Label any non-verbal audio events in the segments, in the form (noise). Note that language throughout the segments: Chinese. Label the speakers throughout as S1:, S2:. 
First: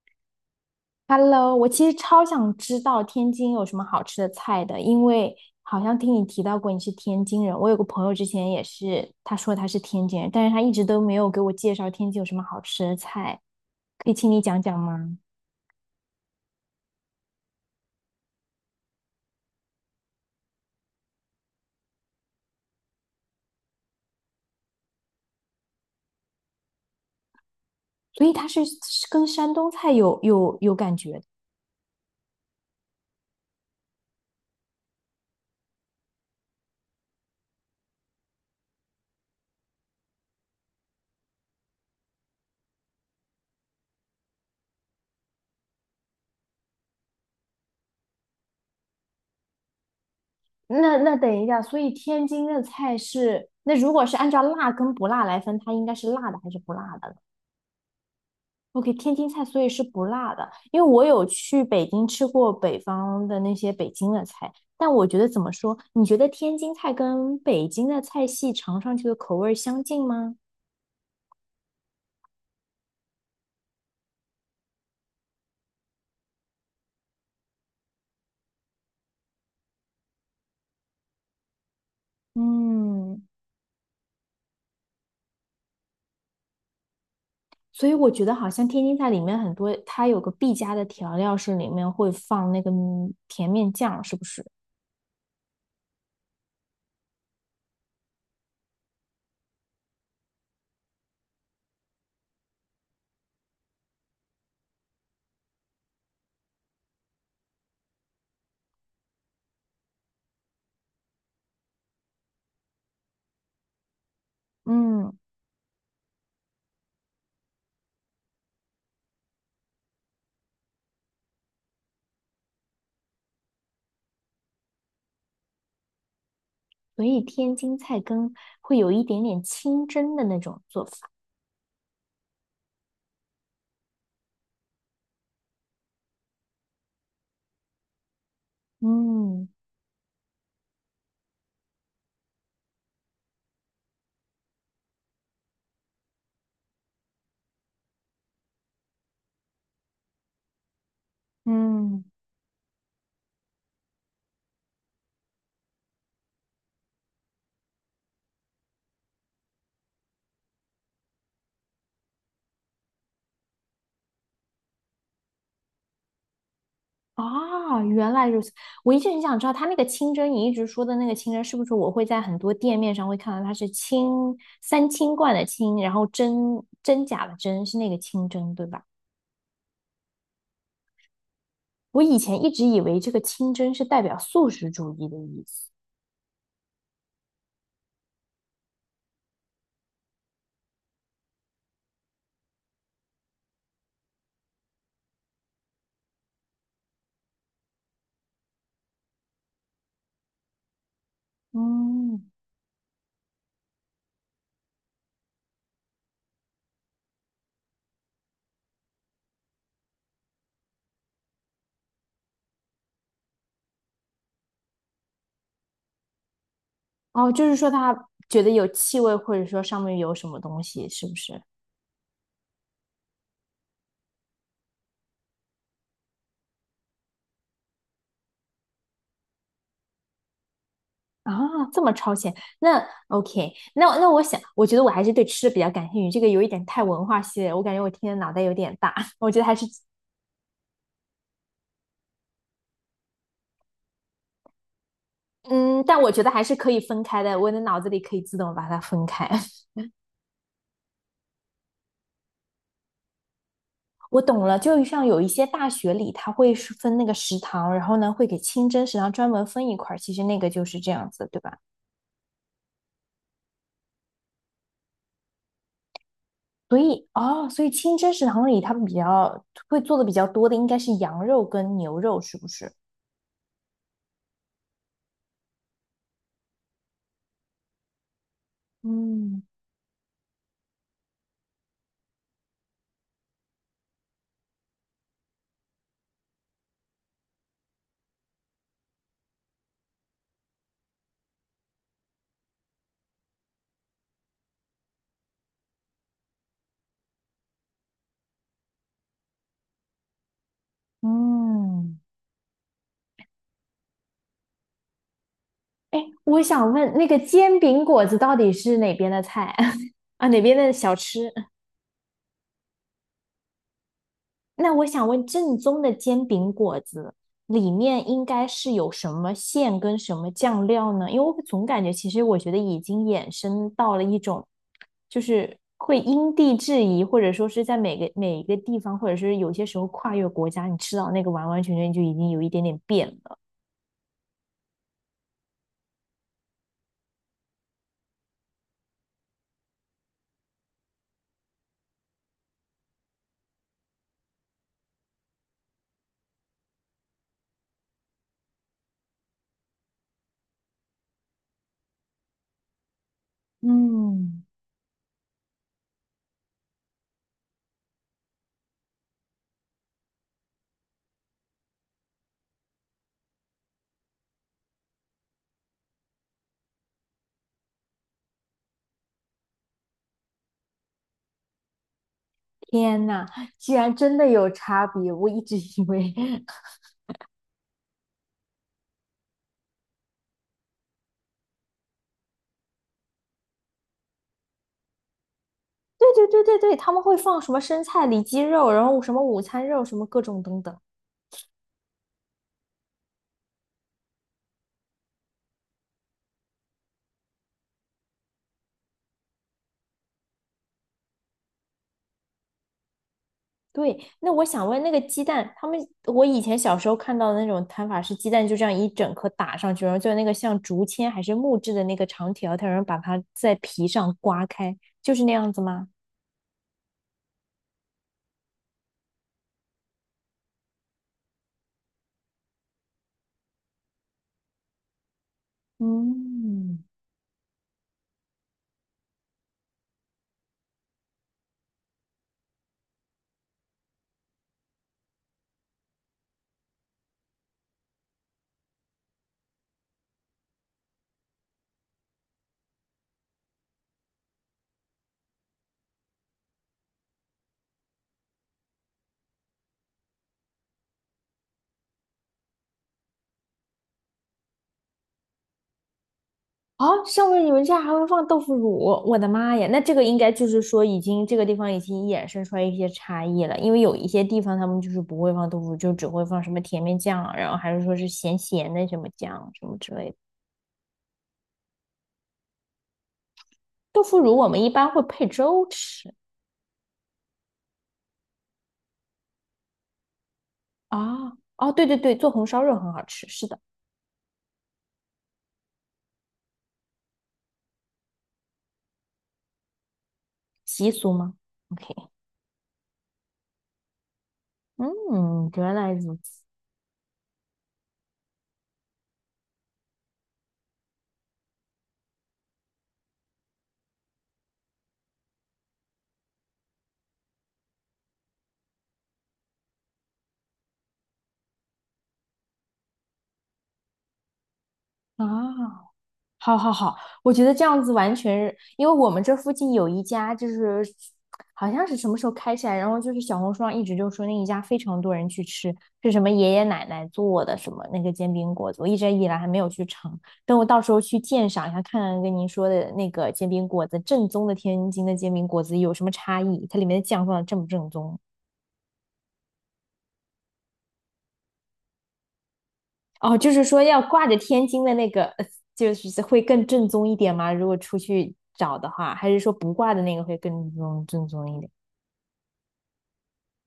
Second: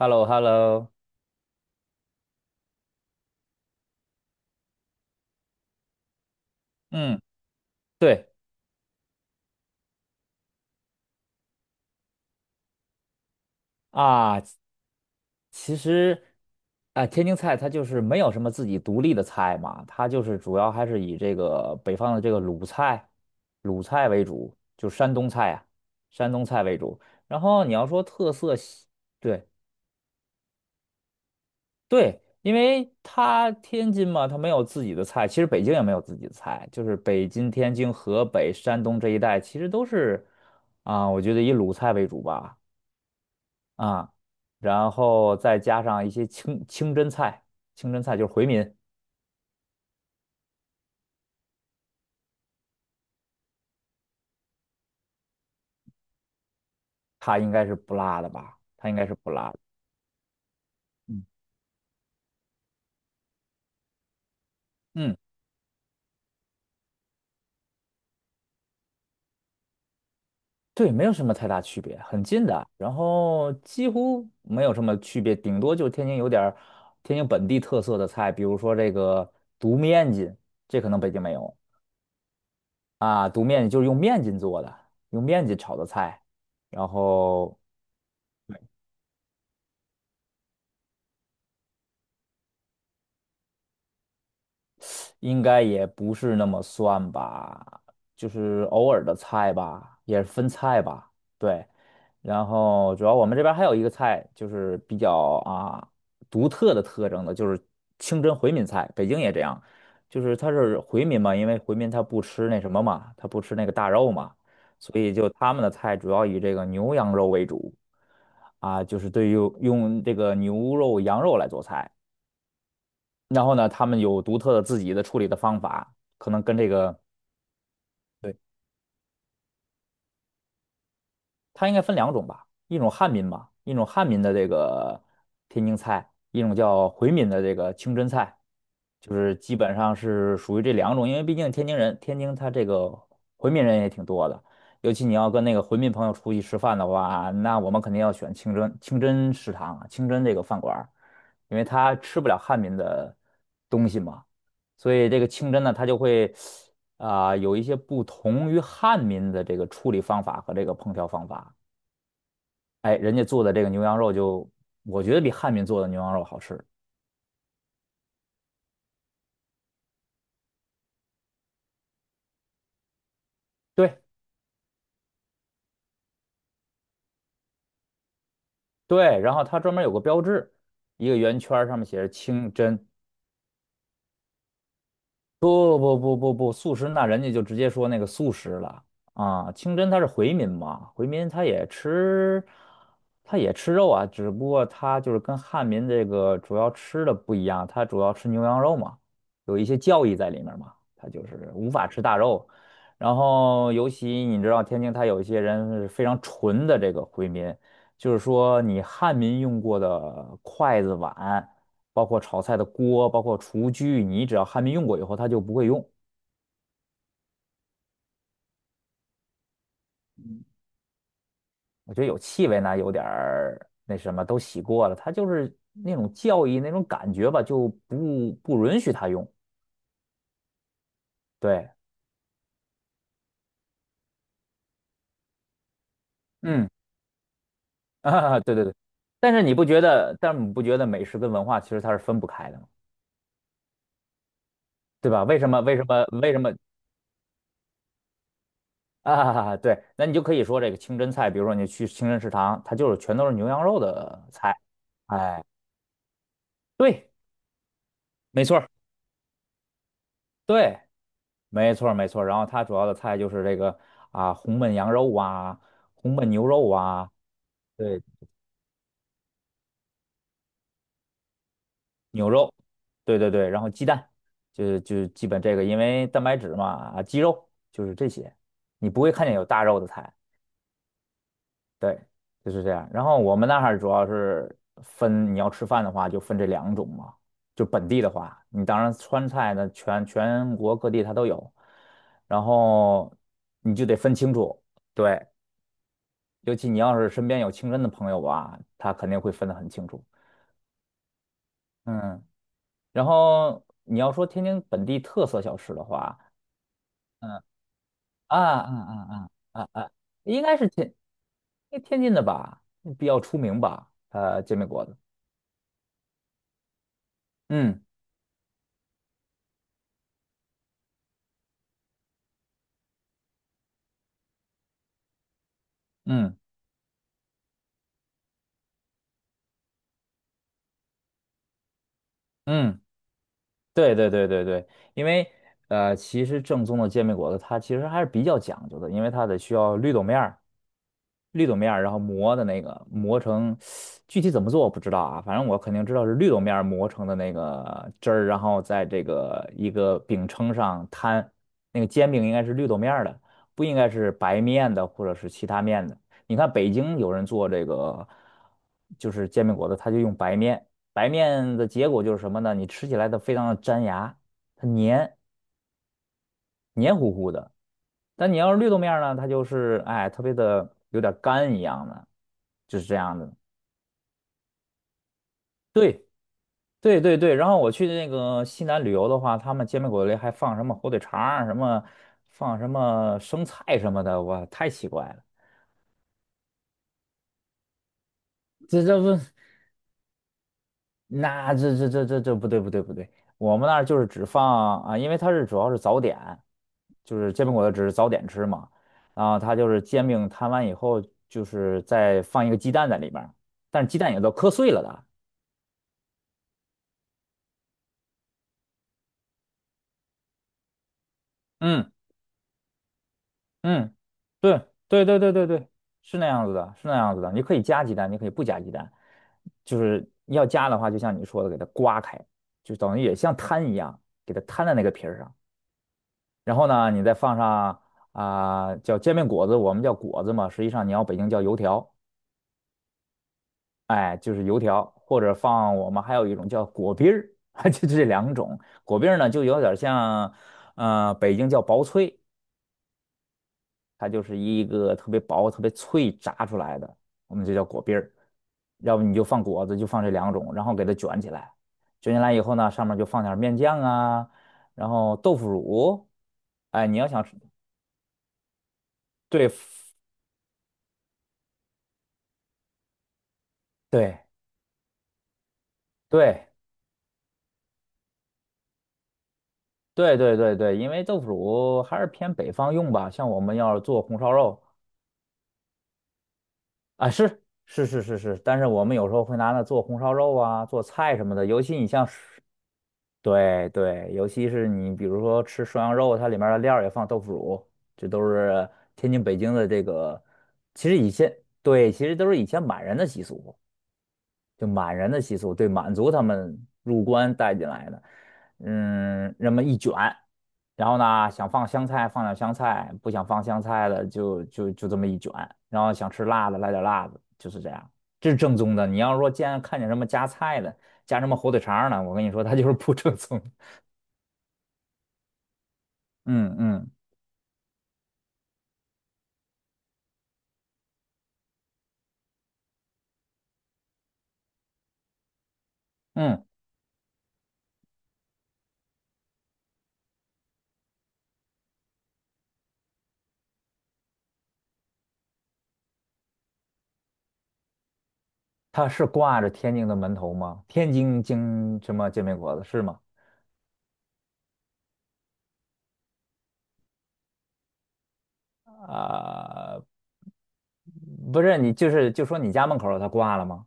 S1: h e l l o h e l l o
S2: Hello，我其实超想知道天津有什么好吃的菜的，因为好像听你提到过你是
S1: 嗯，
S2: 天津人。我有个朋友之
S1: 对
S2: 前也是，他说他是天津人，但是他一直都没有给我介绍天津有什么好吃的菜，可以请你
S1: 啊，
S2: 讲讲吗？
S1: 其实天津菜它就是没有什么自己独立的菜嘛，它就是主要还是以这个北方的这个鲁菜为主，就山东菜啊，山东菜为主。然后你要说
S2: 所以
S1: 特
S2: 他
S1: 色
S2: 是是
S1: 西
S2: 跟
S1: 对
S2: 山东菜有感觉的。
S1: 对，因为它天津嘛，它没有自己的菜，其实北京也没有自己的菜，就是北京、天津、河北、山东这一带，其实都是我觉得以鲁菜为主吧。啊，然后再加上一些清真菜，清真菜就是回民，
S2: 那等一下，所以天津的菜是，那如果是按照辣跟不辣来分，它应该是辣的还是不辣的呢？
S1: 它应该是不辣的吧？它
S2: OK，
S1: 应该是
S2: 天津
S1: 不
S2: 菜
S1: 辣的。
S2: 所以是不辣的，因为我
S1: 嗯
S2: 有去北京吃过北方的那些北京的菜，但我
S1: 嗯，
S2: 觉得怎么说？你觉得天津菜跟北京的菜系尝上去的口味儿相近吗？
S1: 对，没有什么太大区别，很近的，然后几乎没有什么区别，顶多就是天津有点儿天津本地特色的菜，比如说这个独面筋，这可能北京没有。
S2: 嗯，
S1: 独面筋就是用面筋做的，用面筋炒的菜，然后
S2: 所以我觉得好像天津菜里面很多，它有个必加的调料是里面会放那个甜面酱，是不是？
S1: 应该也不是那么算吧，就是偶尔的菜吧，也是分菜吧，对。然后主要我们这边还有一个菜，就是比较独特的特征的，就是清真回民菜，北京也这样，就是它是回民嘛，因为回民他不吃那什么嘛，他不吃那个大肉嘛，所以
S2: 嗯，
S1: 就他们的菜主要以这个牛羊肉为主，就是对于用这个牛肉、羊肉来做菜。然后呢，他们有独特的自己的处理的方法，可能跟这个，
S2: 所以天津菜跟
S1: 对，
S2: 会有一点点清蒸的那种做法。
S1: 它应该分两种吧，一种汉民吧，一种汉民的这个天津菜，一种叫回民的这个清真菜，就是
S2: 嗯
S1: 基本上是属于这两种，因为毕竟天津人，天津他这个回民人也挺多的，尤其你要跟那个回民朋友出去吃饭的话，那我们肯定要选清真食堂啊清真这个饭馆儿，因为他
S2: 嗯。
S1: 吃不了汉民的东西嘛。所以这个清真呢，他就会有一些不同于汉民的这个处理方法和这个烹调方法。哎，人家做的这个牛羊肉就，我觉得比汉民做的牛羊肉好吃。
S2: 啊，原来如此！我一直很想知道，它那个清蒸，你一直说的那个清蒸，是不是我会在很多店面上会看到它是
S1: 对
S2: 清三清罐的清，然后真假的真是那个清蒸，对吧？
S1: 对，然后它专门有个标志，一个圆圈儿上面写
S2: 我
S1: 着
S2: 以前一
S1: 清
S2: 直以
S1: 真，
S2: 为这个清蒸是代表素食主义的意思。
S1: 不不不不不，素食那人家就直接说那个素食了。清真他是回民嘛，回民他也吃，他也吃肉啊，只不过他就是跟汉民这个主要吃的不一样，他主要吃牛羊肉嘛，有一些教义在里面嘛，他就是无法吃大
S2: 嗯，
S1: 肉。然后尤其你知道天津，他有一些人是非常纯的这个回民，就是说你汉民用过的筷子碗。包括炒菜的锅，包括厨具，你只要还没用过以后，它就不会用。
S2: 哦，就是说他觉得有气味，或者说上面有什么东西，是不是？
S1: 我觉得有气味呢，有点儿那什么，都洗过了，它就是那种教义那种感觉吧，就不允许它用。
S2: 啊，
S1: 对，
S2: 这么超前，那 OK，那我想，我觉得我还是对吃的比较感兴趣，这个有一点
S1: 嗯，
S2: 太文化系列，我感觉我
S1: (laughs)
S2: 听的脑袋有
S1: 对对对。
S2: 点大，(laughs) 我
S1: 但
S2: 觉
S1: 是
S2: 得还
S1: 你不
S2: 是，
S1: 觉得，但是你不觉得美食跟文化其实它是分不开的吗？对吧？为什么？为
S2: 嗯，
S1: 什
S2: 但
S1: 么？
S2: 我觉得
S1: 为什
S2: 还
S1: 么？
S2: 是可以分开的，我的脑子里可以自动把它分开。(laughs)
S1: 对，那你就可以说这个清真菜，比如说你去清真食堂，它就是全都是牛羊肉
S2: 我
S1: 的
S2: 懂
S1: 菜。
S2: 了，就像有一
S1: 哎，
S2: 些大学里，它会是分那
S1: 对，
S2: 个食堂，然后呢会给
S1: 没错
S2: 清
S1: 儿，
S2: 真食堂专门分一块儿，其实那个就是
S1: 对。
S2: 这样子，对吧？
S1: 没错儿没错儿然后它主要的菜就是这个红焖羊肉啊，红焖牛肉
S2: 所以
S1: 啊，
S2: 哦，所以清
S1: 对，
S2: 真食堂里他们比较会做的比较多的应该是羊肉跟牛肉，
S1: 牛
S2: 是不
S1: 肉，
S2: 是？
S1: 对对对，然后鸡蛋，就基本这个，因为蛋白质嘛，鸡肉就是这些，你不会看见
S2: 嗯，
S1: 有大肉的菜，对，就是这样。然后我们那儿主要是分，你要吃饭的话就分这两种嘛，就本地的话，你当然川菜呢，全国各地它都有，然后你就得分清楚。对，尤其你要是身边有清真的朋友吧，他肯定会分得很清楚。
S2: 嗯。
S1: 嗯，然后你要说天津本地特色小吃的
S2: 哎，
S1: 话，
S2: 我想问，那个
S1: 嗯
S2: 煎饼果子到
S1: 啊啊
S2: 底是哪边的
S1: 啊
S2: 菜
S1: 啊啊
S2: (laughs)
S1: 啊，
S2: 啊？哪
S1: 应
S2: 边
S1: 该是
S2: 的
S1: 天
S2: 小吃？
S1: 因为天津的吧，比较出名吧，煎饼
S2: 那
S1: 果
S2: 我
S1: 子。
S2: 想问，正宗的煎饼果子里
S1: 嗯
S2: 面应该是有什么馅跟什么酱料呢？因为我总感觉，其实我觉得已经衍生到了一种，就是会因
S1: 嗯
S2: 地制宜，或者说是在每个每一个地方，或者是有些时候跨越国家，你吃到那个完完全全就已经有一点点
S1: 嗯，
S2: 变了。
S1: 对对对对对，因为其实正宗的煎饼果子它其实还是比较讲究的，因为它得需要绿豆面儿。绿豆面儿，然后磨的那个磨成，具体怎么做我不知道啊，反正我肯定知道是绿豆面儿磨成的那个汁儿，然后在这个一个饼铛上摊，那个煎饼应该是绿豆面儿的，不应该是白
S2: 嗯，
S1: 面的或者是其他面的。你看北京有人做这个，就是煎饼果子，他就用白面，白面的结果就是什么呢？你吃起来它非常的粘牙，它黏糊糊的。但你要是绿豆面儿呢，它就是哎，特别的有点干一样的，就是这
S2: 天
S1: 样
S2: 呐，
S1: 的。
S2: 居然真的有差别！我一直以
S1: 对
S2: 为 (laughs)
S1: 对对对，然后我去那个西南旅游的话，他们煎饼果子里还放什么火腿肠儿，什么放什么生菜什么的，哇，太奇怪了。
S2: 对对对对对，他们会放什么生菜、里脊肉，然
S1: 这
S2: 后
S1: 这
S2: 什
S1: 不，
S2: 么午餐肉，什么各种等等。
S1: 那这不对不对不对，我们那儿就是只放因为它是主要是早点，就是煎饼果子只是早点吃嘛，然后它就是煎饼摊完以后，就是再放一个鸡蛋在里边儿，但是
S2: 对，
S1: 鸡蛋也都
S2: 那我
S1: 磕
S2: 想
S1: 碎
S2: 问，
S1: 了
S2: 那个
S1: 的。
S2: 鸡蛋，他们我以前小时候看到的那种摊法是鸡蛋就这样一整颗打上去，然后就那个像竹签还是木质的
S1: 嗯
S2: 那个长条，它然后把它在皮
S1: 嗯，
S2: 上刮
S1: 对
S2: 开，
S1: 对
S2: 就
S1: 对
S2: 是那
S1: 对对
S2: 样子
S1: 对，
S2: 吗？
S1: 是那样子的，是那样子的。你可以加鸡蛋，你可以不加鸡蛋，就是要加的话，就像你说的，给它刮开，就等于也像摊一样，给它摊在那个皮儿上。然后
S2: 嗯，
S1: 呢，你再放上叫煎饼果子，我们叫果子嘛，实际上你要北京叫油条，哎，就是油条，或者放我们还有一种叫果篦儿，(laughs) 就这两种。果篦儿呢，就有点像，北京叫薄脆。它就是一个特别薄、特别脆炸出来的，我们就叫果篦儿。要不你就放果子，就放这两种，然后给它卷起来。卷起来以后呢，上面就放点儿面酱啊，然后豆腐乳。
S2: 啊，
S1: 哎，你要想
S2: 上
S1: 吃，
S2: 面你们家还会放豆腐乳，我的妈呀！那
S1: 对
S2: 这个应该就是说，已经这个地方已经衍生出来一些差异了，因为有一
S1: 对
S2: 些地方他们就是不会放豆腐乳，就只会放什
S1: 对
S2: 么甜面酱，然后还是说是咸咸的什么酱什么之类的。
S1: 对对对对，因为豆腐乳还是偏北方用吧，像我们要是做
S2: 豆腐
S1: 红烧
S2: 乳我们
S1: 肉
S2: 一般会配粥吃。
S1: 啊，是是是是是，但是我们有时候会拿它做红烧肉啊，做菜什
S2: 啊，
S1: 么的，尤
S2: 哦，
S1: 其
S2: 对
S1: 你
S2: 对
S1: 像。
S2: 对，做红烧肉很好吃，是的，
S1: 对对，尤其是你比如说吃涮羊肉，它里面的料儿也放豆腐乳，这都是天津、北京的这个，其
S2: 习
S1: 实以
S2: 俗
S1: 前
S2: 吗
S1: 对，其
S2: ？OK，
S1: 实都是以前满人的习俗，就满人的习
S2: 嗯，
S1: 俗，对
S2: 原来
S1: 满族
S2: 如
S1: 他
S2: 此
S1: 们入关带进来的，嗯，那么一卷，然后呢，想放香菜放点香菜，不想放香菜的就这么一卷，然后想吃辣的来点辣的，就是这样，这是正宗的。你要说见看见什么夹菜的，夹什么火腿肠儿呢，我跟你说，它就是不正宗
S2: 啊。好
S1: 嗯
S2: 好
S1: 嗯
S2: 好，我觉得这样子完全是因为我们这附近有一家，就是好像是什么时候开起来，然后就是小红书上一直就说那一家非常多人去吃，是什么
S1: 嗯，
S2: 爷爷奶奶做的什么那个煎饼果子，我一直以来还没有去尝，等我到时候去鉴赏一下，看看跟您说的那个煎饼果子正宗的天津的煎饼果子有什么差异，它里面的酱放的正不正宗。
S1: 它是挂着天津的门头吗？天津京什么煎饼果子是吗？
S2: 哦，就是说要挂着天津的那个，就是会更正宗一点吗？如果出去找的话，还是说不
S1: 啊、
S2: 挂的那个会更正正
S1: 不
S2: 宗
S1: 是，
S2: 一点？
S1: 你就是就说你家门口儿它挂了吗？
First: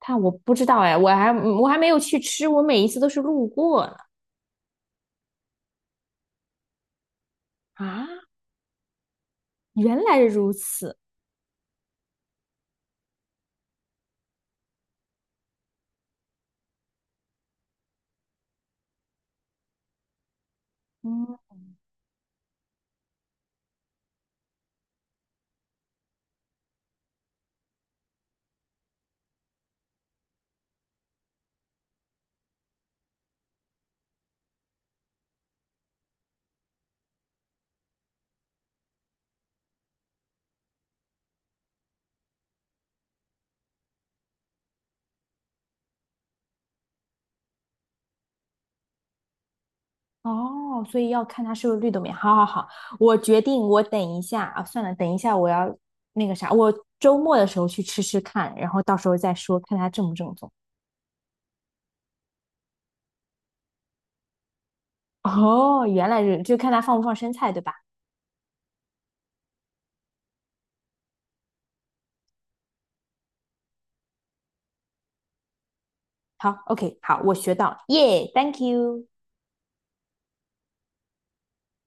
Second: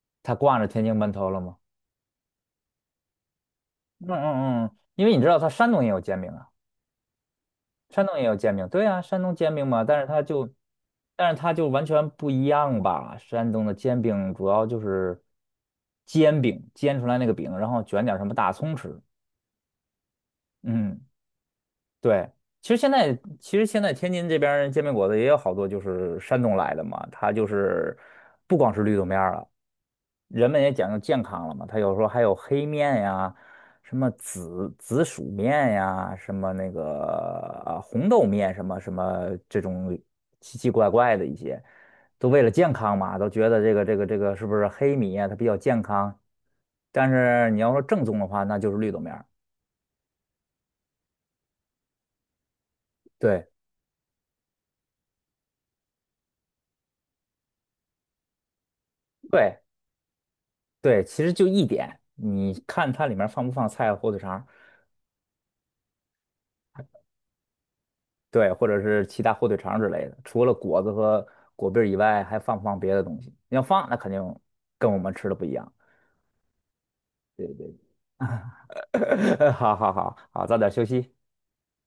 S2: 它我
S1: 它
S2: 不
S1: 挂
S2: 知
S1: 着
S2: 道
S1: 天津
S2: 哎，我
S1: 门
S2: 还
S1: 头了吗？
S2: 我还没有去吃，我每一次都是路过呢。
S1: 嗯嗯嗯，因为你知道它山东也有煎饼啊，
S2: 啊，
S1: 山东也有煎饼，对啊，山东煎饼嘛，
S2: 原
S1: 但是
S2: 来
S1: 它就，
S2: 如此，
S1: 但是它就完全不一样吧？山东的煎饼主要就是煎饼，煎出来那个饼，然后卷点儿什么大葱吃。嗯。
S2: 嗯，
S1: 对，其实现在其实现在天津这边儿煎饼果子也有好多就是山东来的嘛，它就是不光是绿豆面儿了，人们也讲究健康了嘛，它有时候还有黑面呀，什么紫薯面呀，什么那个啊红豆面什么什么这种奇奇怪怪的一些，都为了健康嘛，都觉得这个是不是黑米呀，它比较健康，但是你要说正宗的话，那就是绿豆面儿
S2: 哦，所以要看它不是绿豆面。好好好，我决
S1: 对
S2: 定，我等一下啊，算了，等一下我要那个啥，我周末的时候去吃吃看，然后到时候再说，
S1: 对。
S2: 看它正不正宗。
S1: 对，其实就一点，你看它里面放不放菜、火腿肠儿
S2: 哦，原来是，就看它放不放生菜，对吧？
S1: 对，或者是其他火腿肠儿之类的。除了果子和果篦儿以外，还放不放别的东西？你要放，那肯定跟我们吃的不一样。
S2: 好，OK，好，我
S1: 对
S2: 学
S1: 对，
S2: 到，耶、thank you。
S1: (laughs) 好好好好，早点休息。